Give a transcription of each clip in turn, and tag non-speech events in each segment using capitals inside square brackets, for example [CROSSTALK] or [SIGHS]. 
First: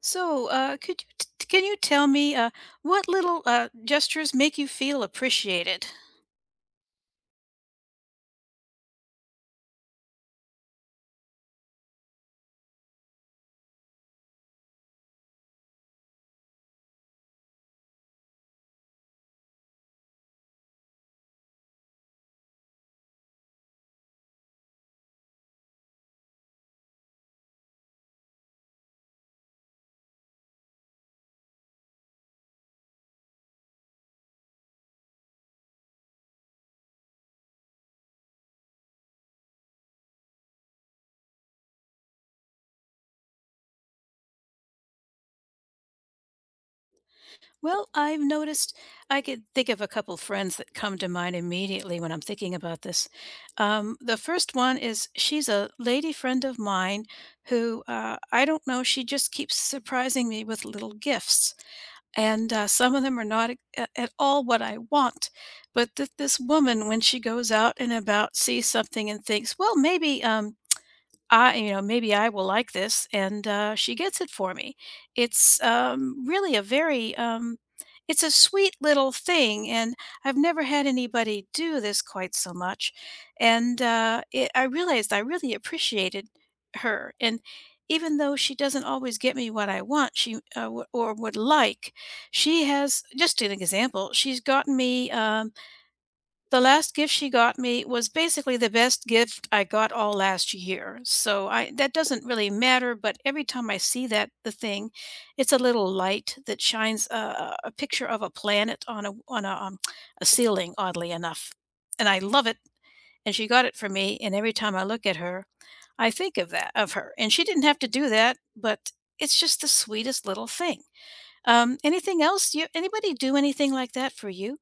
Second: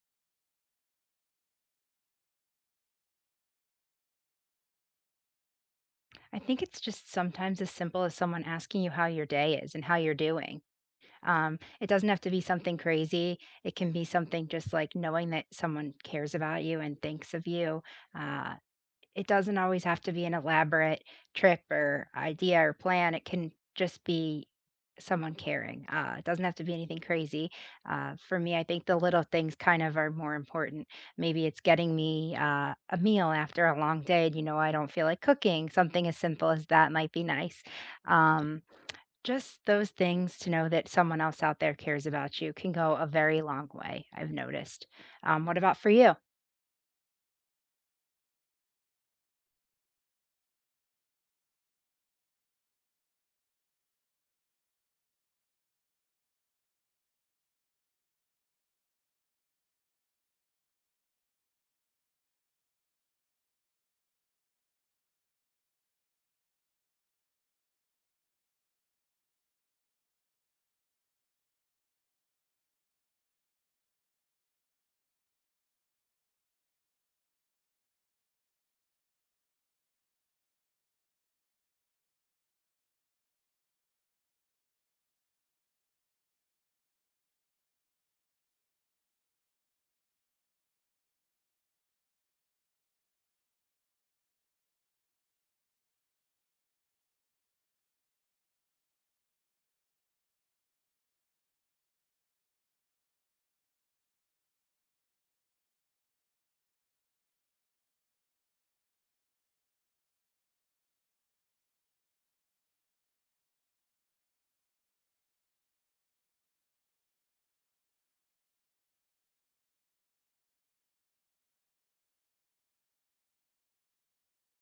So, could you can you tell me what little gestures make you feel appreciated? I think it's just sometimes as simple as someone asking you how your day is and how you're doing. It doesn't have to be something crazy. It can be something just like knowing that someone cares about you and thinks of you. Uh, it doesn't always have to be an elaborate trip or idea or plan. It can just be someone caring. It doesn't have to be anything crazy. For me, I think the little things kind of are more important. Maybe it's getting me a meal after a long day. And, I don't feel like cooking. Something as simple as that might be nice. Um, just those things to know that someone else out there cares about you can go a very long way, I've noticed. What about for you? Well, I've noticed I could think of a couple friends that come to mind immediately when I'm thinking about this. The first one is she's a lady friend of mine who I don't know, she just keeps surprising me with little gifts. And some of them are not at all what I want. But this woman, when she goes out and about, sees something and thinks, well, maybe maybe I will like this, and, she gets it for me. It's really a very, it's a sweet little thing, and I've never had anybody do this quite so much, and, it I realized I really appreciated her, and even though she doesn't always get me what I want, she, w or would like, she has just an example, she's gotten me, the last gift she got me was basically the best gift I got all last year. So I that doesn't really matter, but every time I see that the thing, it's a little light that shines a picture of a planet on a ceiling, oddly enough, and I love it. And she got it for me, and every time I look at her, I think of that of her. And she didn't have to do that, but it's just the sweetest little thing. Anything else? You anybody do anything like that for you?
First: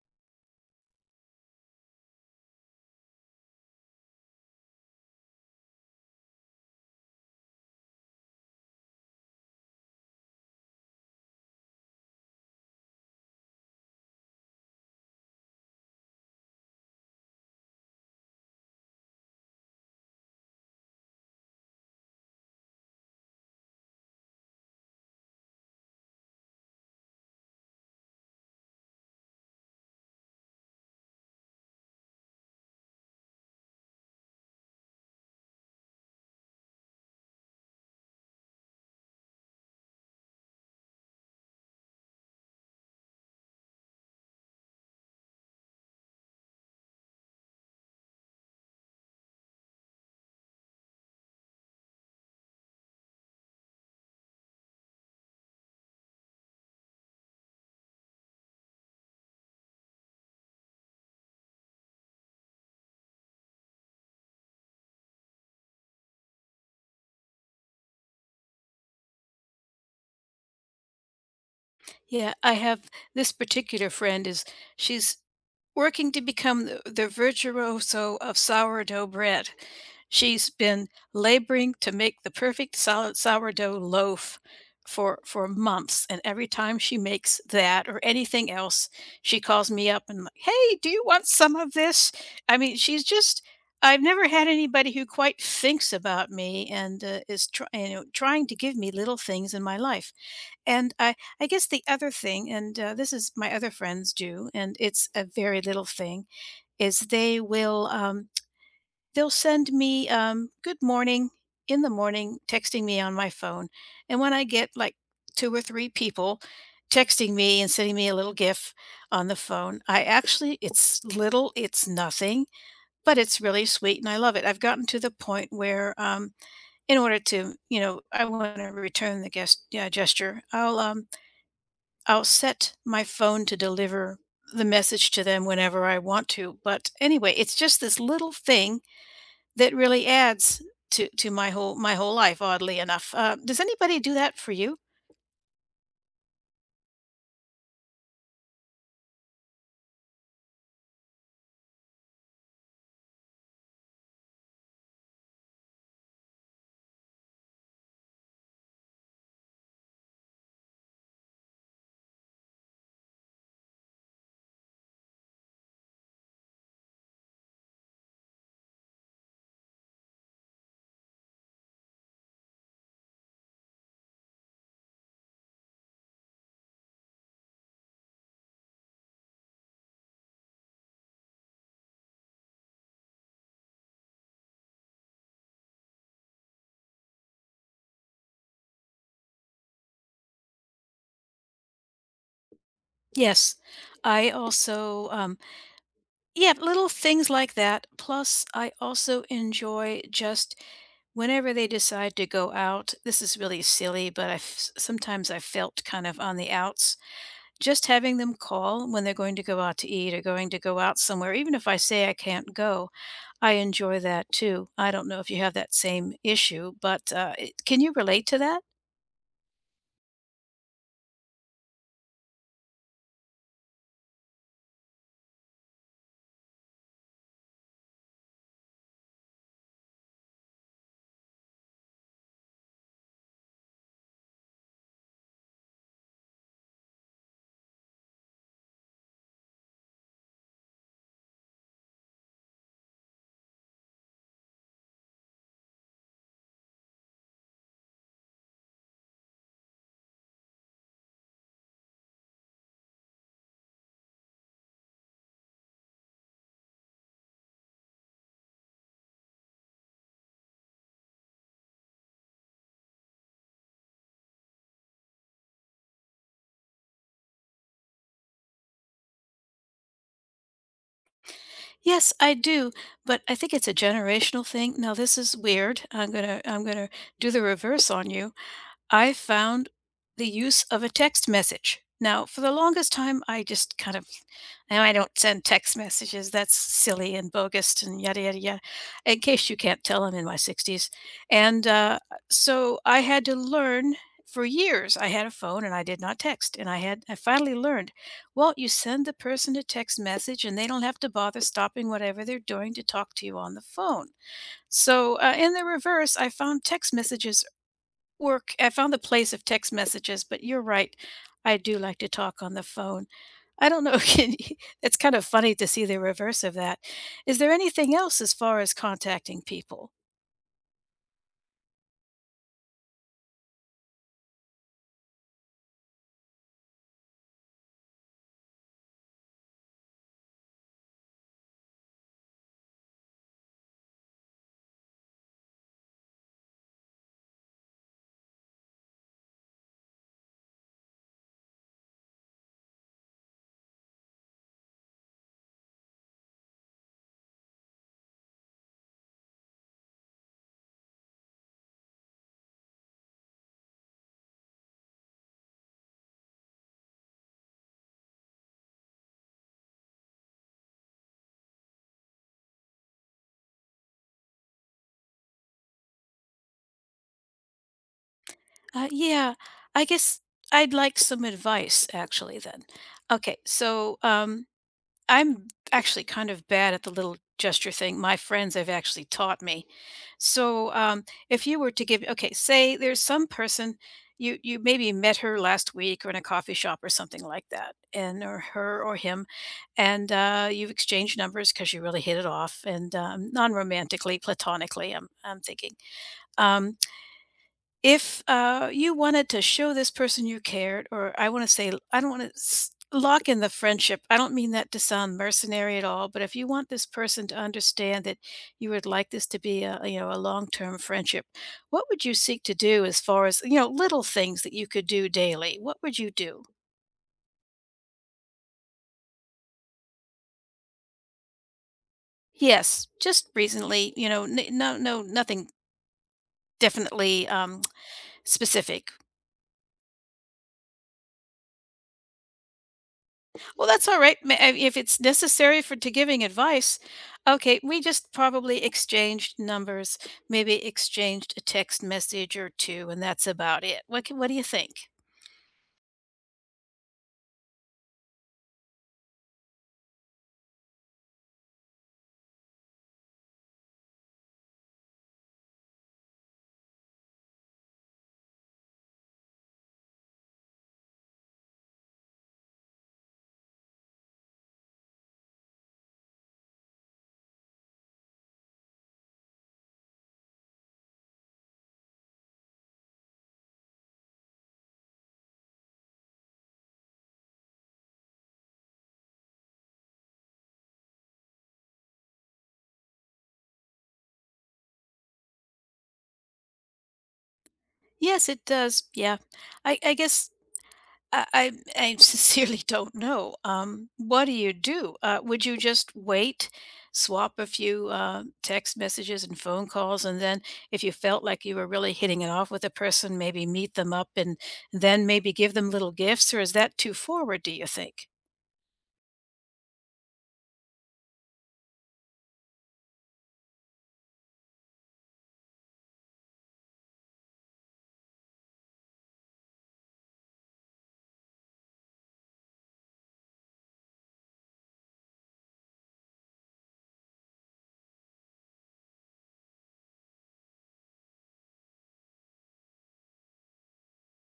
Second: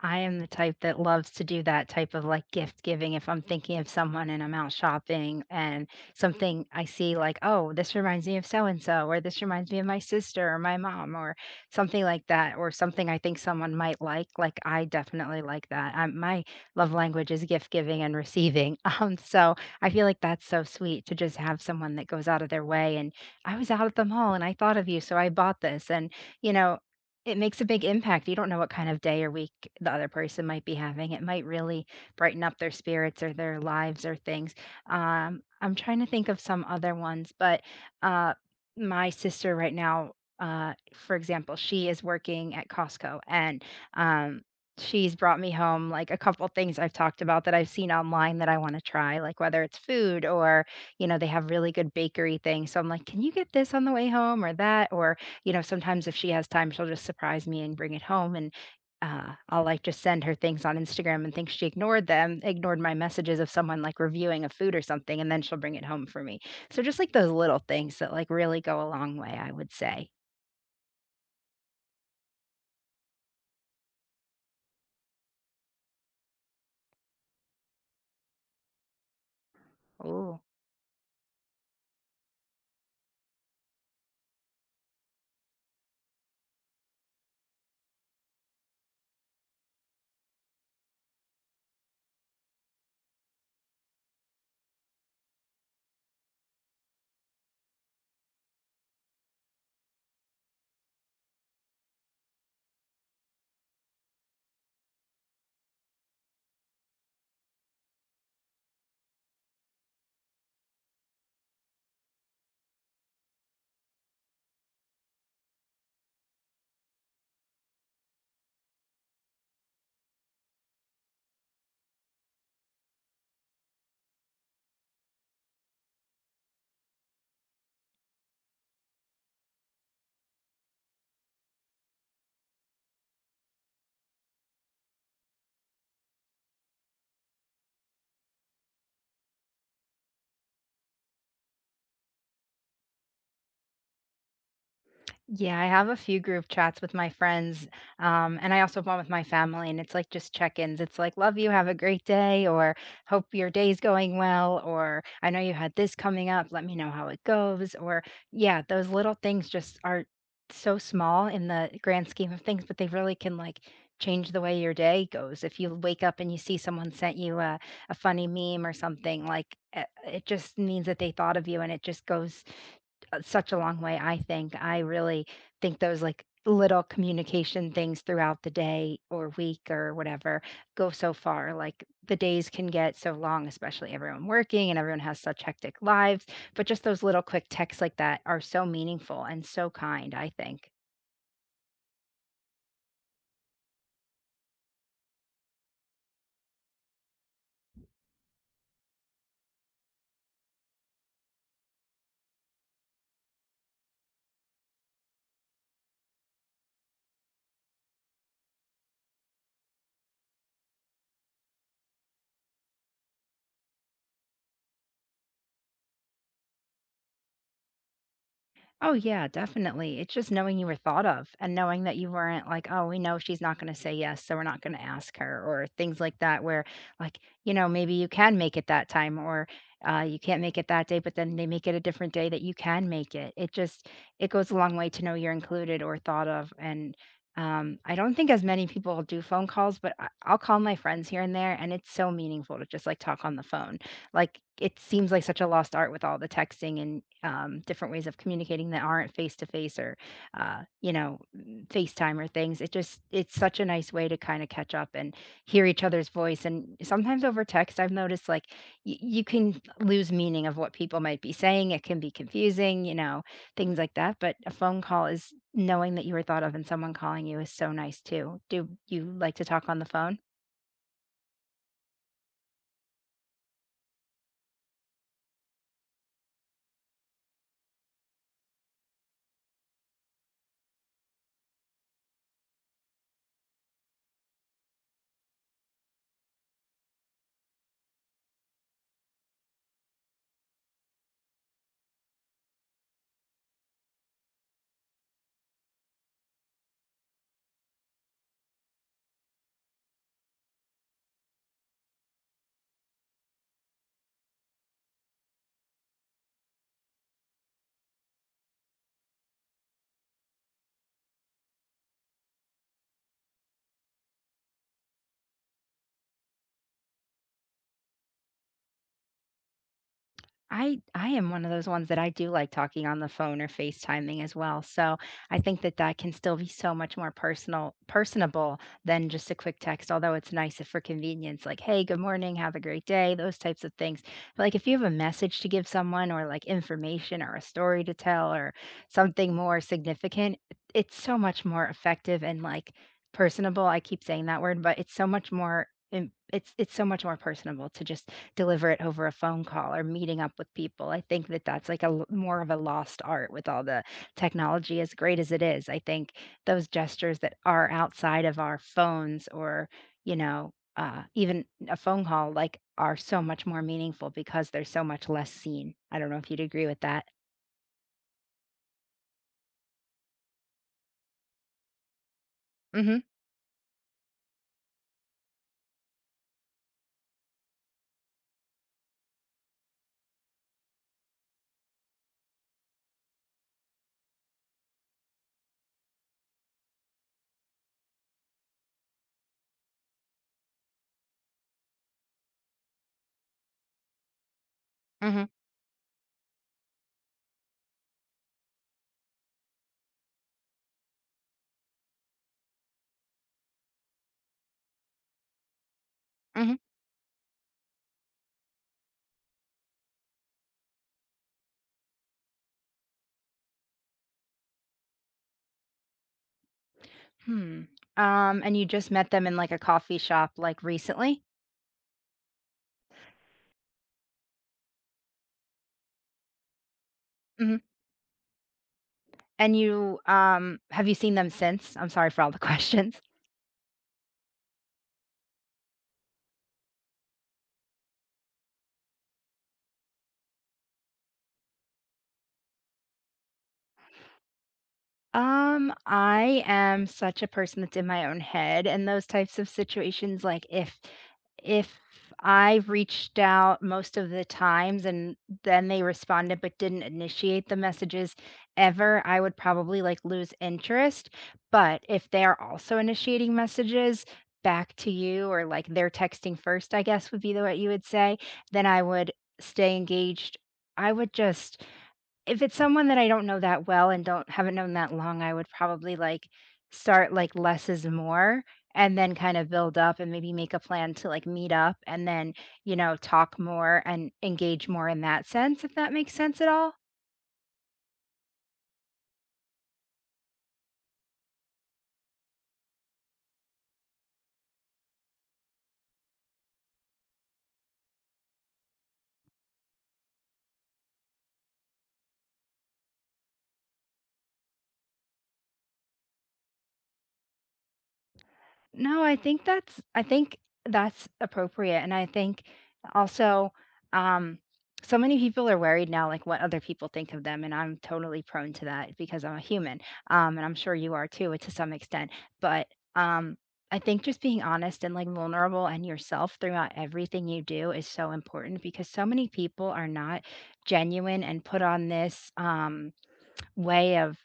I am the type that loves to do that type of like gift giving if I'm thinking of someone and I'm out shopping and something I see, like, oh, this reminds me of so and so, or this reminds me of my sister or my mom, or something like that, or something I think someone might like. Like, I definitely like that. I my love language is gift giving and receiving. [LAUGHS] So I feel like that's so sweet to just have someone that goes out of their way. And I was out at the mall and I thought of you, so I bought this. And you know, it makes a big impact. You don't know what kind of day or week the other person might be having. It might really brighten up their spirits or their lives or things. I'm trying to think of some other ones, but uh, my sister right now, for example, she is working at Costco and um, she's brought me home like a couple things I've talked about that I've seen online that I want to try, like whether it's food or, you know, they have really good bakery things. So I'm like, can you get this on the way home or that? Or, you know, sometimes if she has time, she'll just surprise me and bring it home. And I'll like just send her things on Instagram and think she ignored them, ignored my messages of someone like reviewing a food or something, and then she'll bring it home for me. So just like those little things that like really go a long way, I would say. Yeah, I have this particular friend is she's working to become the virtuoso of sourdough bread. Oh. She's been laboring to make the perfect solid sourdough loaf for months, and every time she makes that or anything else, she calls me up and like, "Hey, do you want some of this?" I mean, she's just I've never had anybody who quite thinks about me and is try, you know, trying to give me little things in my life. And I guess the other thing, and, this is my other friends do, and it's a very little thing, is they will, they'll send me, "Good morning," in the morning, texting me on my phone, and when I get, like, 2 or 3 people texting me and sending me a little GIF on the phone, I actually it's little, it's nothing, but it's really sweet, and I love it. I've gotten to the point where, in order to you know, I wanna return the guest yeah, gesture, I'll, I'll set my phone to deliver the message to them whenever I want to. But anyway, it's just this little thing that really adds to my whole life, oddly enough. Does anybody do that for you? Yeah, I have a few group chats with my friends, and I also have one with my family, and it's like just check-ins. It's like, "Love you, have a great day," or "Hope your day's going well," or "I know you had this coming up, let me know how it goes." Or yeah, those little things just are so small in the grand scheme of things, but they really can, like, change the way your day goes. If you wake up and you see someone sent you a funny meme or something, like, it just means that they thought of you, and it just goes such a long way, I think. I really think those like little communication things throughout the day or week or whatever go so far. Like, the days can get so long, especially everyone working and everyone has such hectic lives. But just those little quick texts like that are so meaningful and so kind, I think. Yes. I also yeah, little things like that. Plus, I also enjoy just whenever they decide to go out. This is really silly, but sometimes I felt kind of on the outs. Just having them call when they're going to go out to eat or going to go out somewhere, even if I say I can't go. I enjoy that too. I don't know if you have that same issue, but, it can you relate to that? Oh, yeah, definitely. It's just knowing you were thought of and knowing that you weren't like, oh, we know she's not going to say yes, so we're not going to ask her, or things like that, where, like, you know, maybe you can make it that time, or you can't make it that day, but then they make it a different day that you can make it. It just, it goes a long way to know you're included or thought of. And I don't think as many people do phone calls, but I'll call my friends here and there, and it's so meaningful to just like talk on the phone. Like, it seems like such a lost art with all the texting and different ways of communicating that aren't face to face or, you know, FaceTime or things. It just, it's such a nice way to kind of catch up and hear each other's voice. And sometimes over text, I've noticed, like, you can lose meaning of what people might be saying. It can be confusing, you know, things like that. But a phone call is knowing that you were thought of, and someone calling you is so nice too. Do you like to talk on the phone? Yes, I do, but I think it's a generational thing. Now this is weird. I'm gonna do the reverse on you. I found the use of a text message. Now, for the longest time, I just kind of, now I don't send text messages. That's silly and bogus and yada, yada, yada. In case you can't tell, I'm in my 60s. And so I had to learn for years. I had a phone and I did not text. And I had, I finally learned, well, you send the person a text message and they don't have to bother stopping whatever they're doing to talk to you on the phone. So in the reverse, I found text messages work I found the place of text messages, but you're right. I do like to talk on the phone. I don't know, [LAUGHS] can you it's kind of funny to see the reverse of that. Is there anything else as far as contacting people? I am one of those ones that I do like talking on the phone or FaceTiming as well. So I think that that can still be so much more personal, personable than just a quick text. Although it's nice if for convenience, like, "Hey, good morning, have a great day," those types of things. But, like, if you have a message to give someone, or like information, or a story to tell, or something more significant, it's so much more effective and, like, personable. I keep saying that word, but it's so much more. It's so much more personable to just deliver it over a phone call or meeting up with people. I think that that's like more of a lost art with all the technology as great as it is. I think those gestures that are outside of our phones or, you know, even a phone call like are so much more meaningful because they're so much less seen. I don't know if you'd agree with that. Yeah, I guess I'd like some advice actually then. Hmm. Okay, so, I'm actually kind of bad at the little gesture thing. My friends have actually taught me. So, if you were to give, okay, say there's some person you maybe met her last week or in a coffee shop or something like that, and or her or him, and you've exchanged numbers because you really hit it off, and non-romantically, platonically, Hmm. I'm thinking. Um, if, you wanted to show this person you cared or I wanna say I don't wanna lock in the friendship, I don't mean that to sound mercenary at all, but if you Hmm. want this person to understand that you would like this to be a, you know, a long-term friendship, what would you seek to do as far as, you know, little things that you could do daily? What would you do? Hmm. And you just met them in, like, a coffee shop, like, recently? Yes, just recently, you know, n no no nothing definitely, Hmm. [TSK] Specific. And you have you seen them since? I'm sorry for all the [LAUGHS] questions. Well, that's all right. If it's necessary for to giving advice, okay, we just probably exchanged numbers, maybe exchanged a text message or two, and that's about it. What can, what do you think? I am such a person that's in my own head and those types of situations, like, if I reached out most of the times and then they responded but didn't initiate the messages ever, I would probably like lose interest. But if they are also initiating messages back to you, or like they're texting first, I guess would be the what you would say, then I would stay engaged. I would just, if it's someone that I don't know that well and don't haven't known that long, I would probably, like, start, like, less is more, and then kind of build up and maybe make a plan to, like, meet up and then, you know, talk more and engage more in that sense, if that makes sense at all? Yes, it does. Yeah, I guess I I [LAUGHS] sincerely don't know. What do you do? Would you just wait, swap a few text messages and phone calls, and then if you felt like you were really hitting it off with a person, maybe meet them up and then maybe give them little gifts? Or is that too forward, do you think? No, I think that's, I think that's appropriate, and I think also, um, so many people are worried now, like what other people think of them, and I'm totally prone to that because I'm a human, and I'm sure you are too, to some extent. But um, I think just being honest and, like, vulnerable and yourself throughout everything you do is so important because so many people are not genuine and put on this way of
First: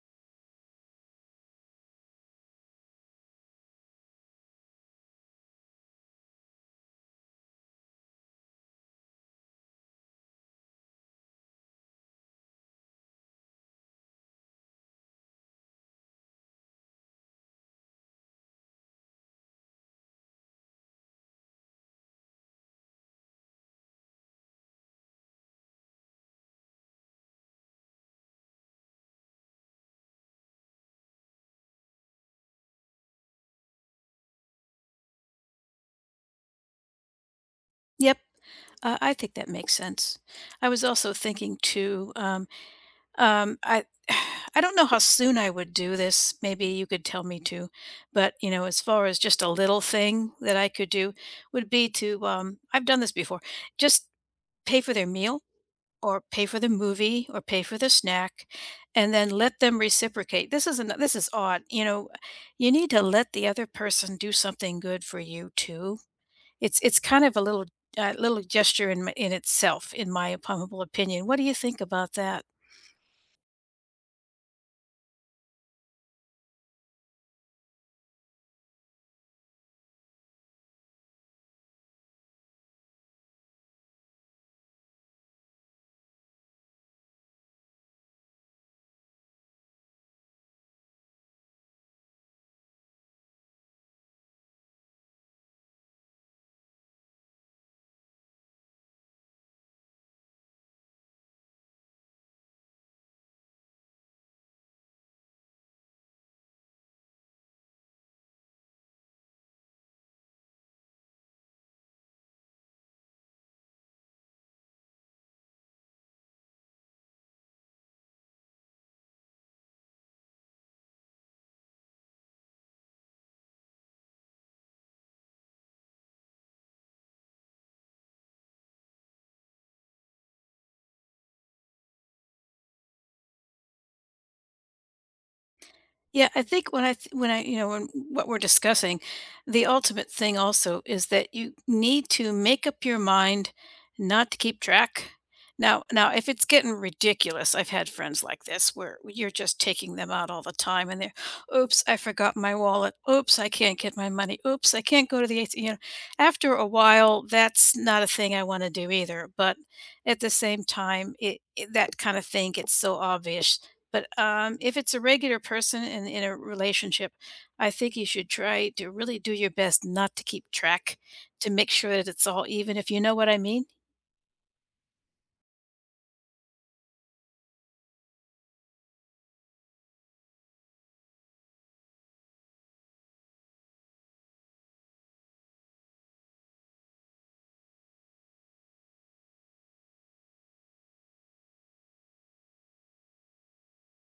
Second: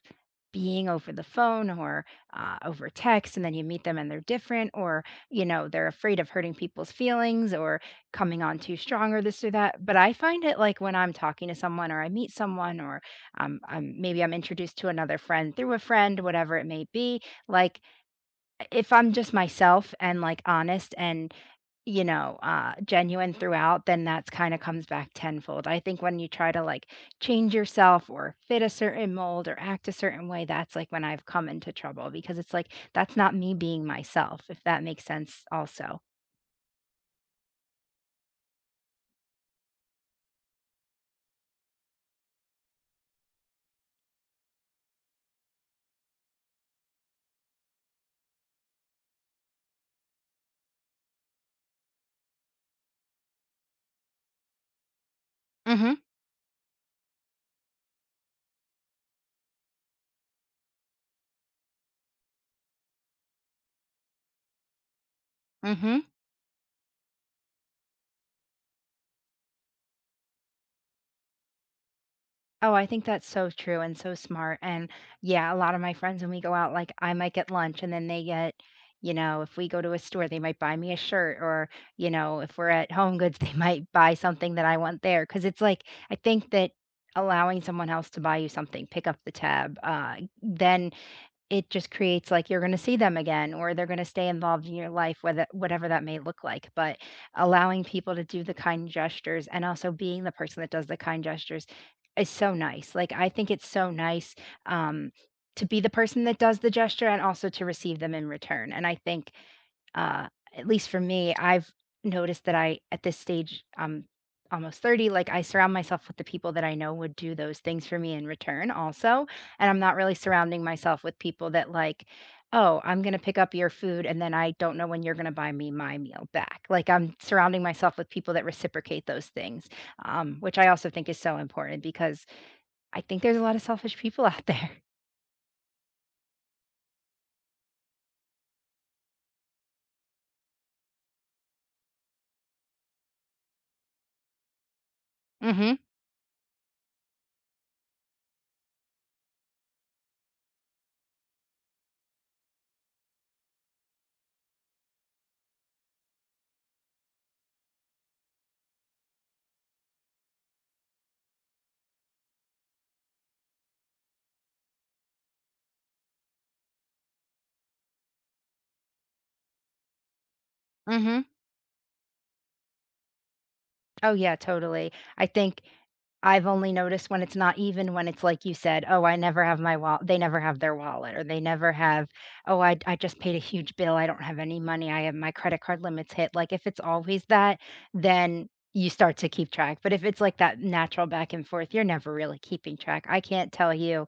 being over the phone or over text. And then you meet them and they're different, or, you know, they're afraid of hurting people's feelings or coming on too strong or this or that. But I find it, like, when I'm talking to someone or I meet someone or, maybe I'm introduced to another friend through a friend, whatever it may be, like, if I'm just myself and, like, honest and, you know, genuine throughout, then that's kinda comes back tenfold. I think when you try to, like, change yourself or fit a certain mold or act a certain way, that's, like, when I've come into trouble because it's, like, that's not me being myself, if that makes sense also. Yep, I think that makes sense. I was also thinking too. Um, I [SIGHS] I don't know how soon I would do this. Maybe you could tell me to, but you know, as far as just a little thing that I could do would be to I've done this before. Just pay for their meal Mhm. or pay for the movie or pay for the snack and then let them reciprocate. This is an, this is odd. You know, you need to let the other person do something good for you too. Mhm. It's kind of a little little gesture in in itself in my humble opinion. What do you think about that? Oh, I think that's so true and so smart. And yeah, a lot of my friends, when we go out, like, I might get lunch and then they get, you know, if we go to a store, they might buy me a shirt or, you know, if we're at Home Goods, [LAUGHS] they might buy something that I want there. Cause it's like, I think that allowing someone else to buy you something, pick up the tab, then it just creates, like, you're gonna see them again, or they're gonna stay involved in your life, whether whatever that may look like, but allowing people to do the kind gestures and also being the person that does the kind gestures is so nice. Like, I think it's so nice, um, to be the person that does the gesture and also to receive them in return, and I think uh, at least for me, I've noticed that I, at this stage, I'm almost 30, like, I surround myself with the people that I know would do those things for me in return also, and I'm not really surrounding myself with people that like, "Oh, I'm gonna pick up your food, and then I don't know when you're gonna buy me my meal back." Like, I'm surrounding myself with people that reciprocate those things, which I also think is so important because I think there's a lot of selfish people out there. [LAUGHS] Yeah, I think when when I you know when what we're discussing, the ultimate thing also is that you need to make up your mind not to keep track. Mm. Mhm. Now, if it's getting ridiculous, I've had friends like this where you're just taking them out all the time, and they're, oops, I forgot my wallet. Oops, I can't get my money. Oops, I can't go to the ATM. You know, after a while, that's not a thing I want to do either. But at the same time, it that kind of thing gets so obvious but, if it's a regular person in a relationship, I think you should try to really do your best not to keep Mm. track, Mhm. to make sure that it's all even, if you know what I mean? Oh, yeah, totally. I think I've only noticed when it's not even, when it's like you said, "Oh, I never have my wallet." They never have their wallet, or they never have, "Oh, I just paid a huge bill, I don't have any money, I have my credit card limit's hit." Like, if it's always that, then you start to keep track, but if it's like that natural back and forth, you're never really keeping track. I can't tell you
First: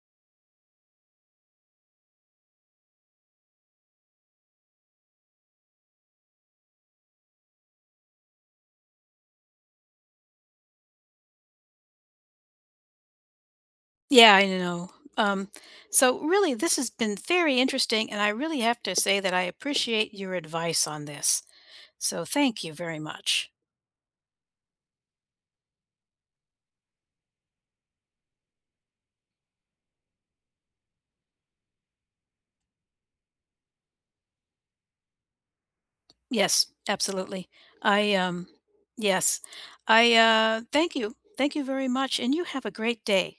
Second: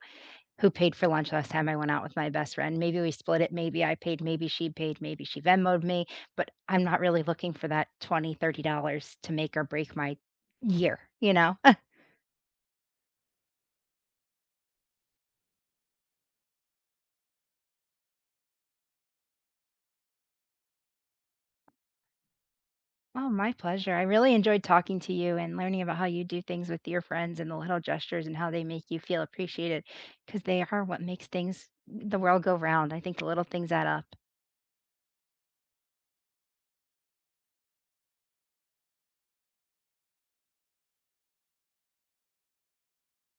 who paid for lunch last time I went out with my best friend. Maybe we split it, maybe I paid, maybe she Venmoed me, but I'm not really looking for that 20, $30 to make or break my year, you know? Yeah, I know. Um, so really, this has been very interesting, and I really have to say that I appreciate your advice on this. So thank you very Oh, much. my pleasure. I really enjoyed talking to you and learning about how you do things with your friends and the little gestures and how they make you feel appreciated because they are what makes things, the world go round. I think the little things add up. Yes, absolutely. I, yes. I, thank you. Thank you very much and you have a great day.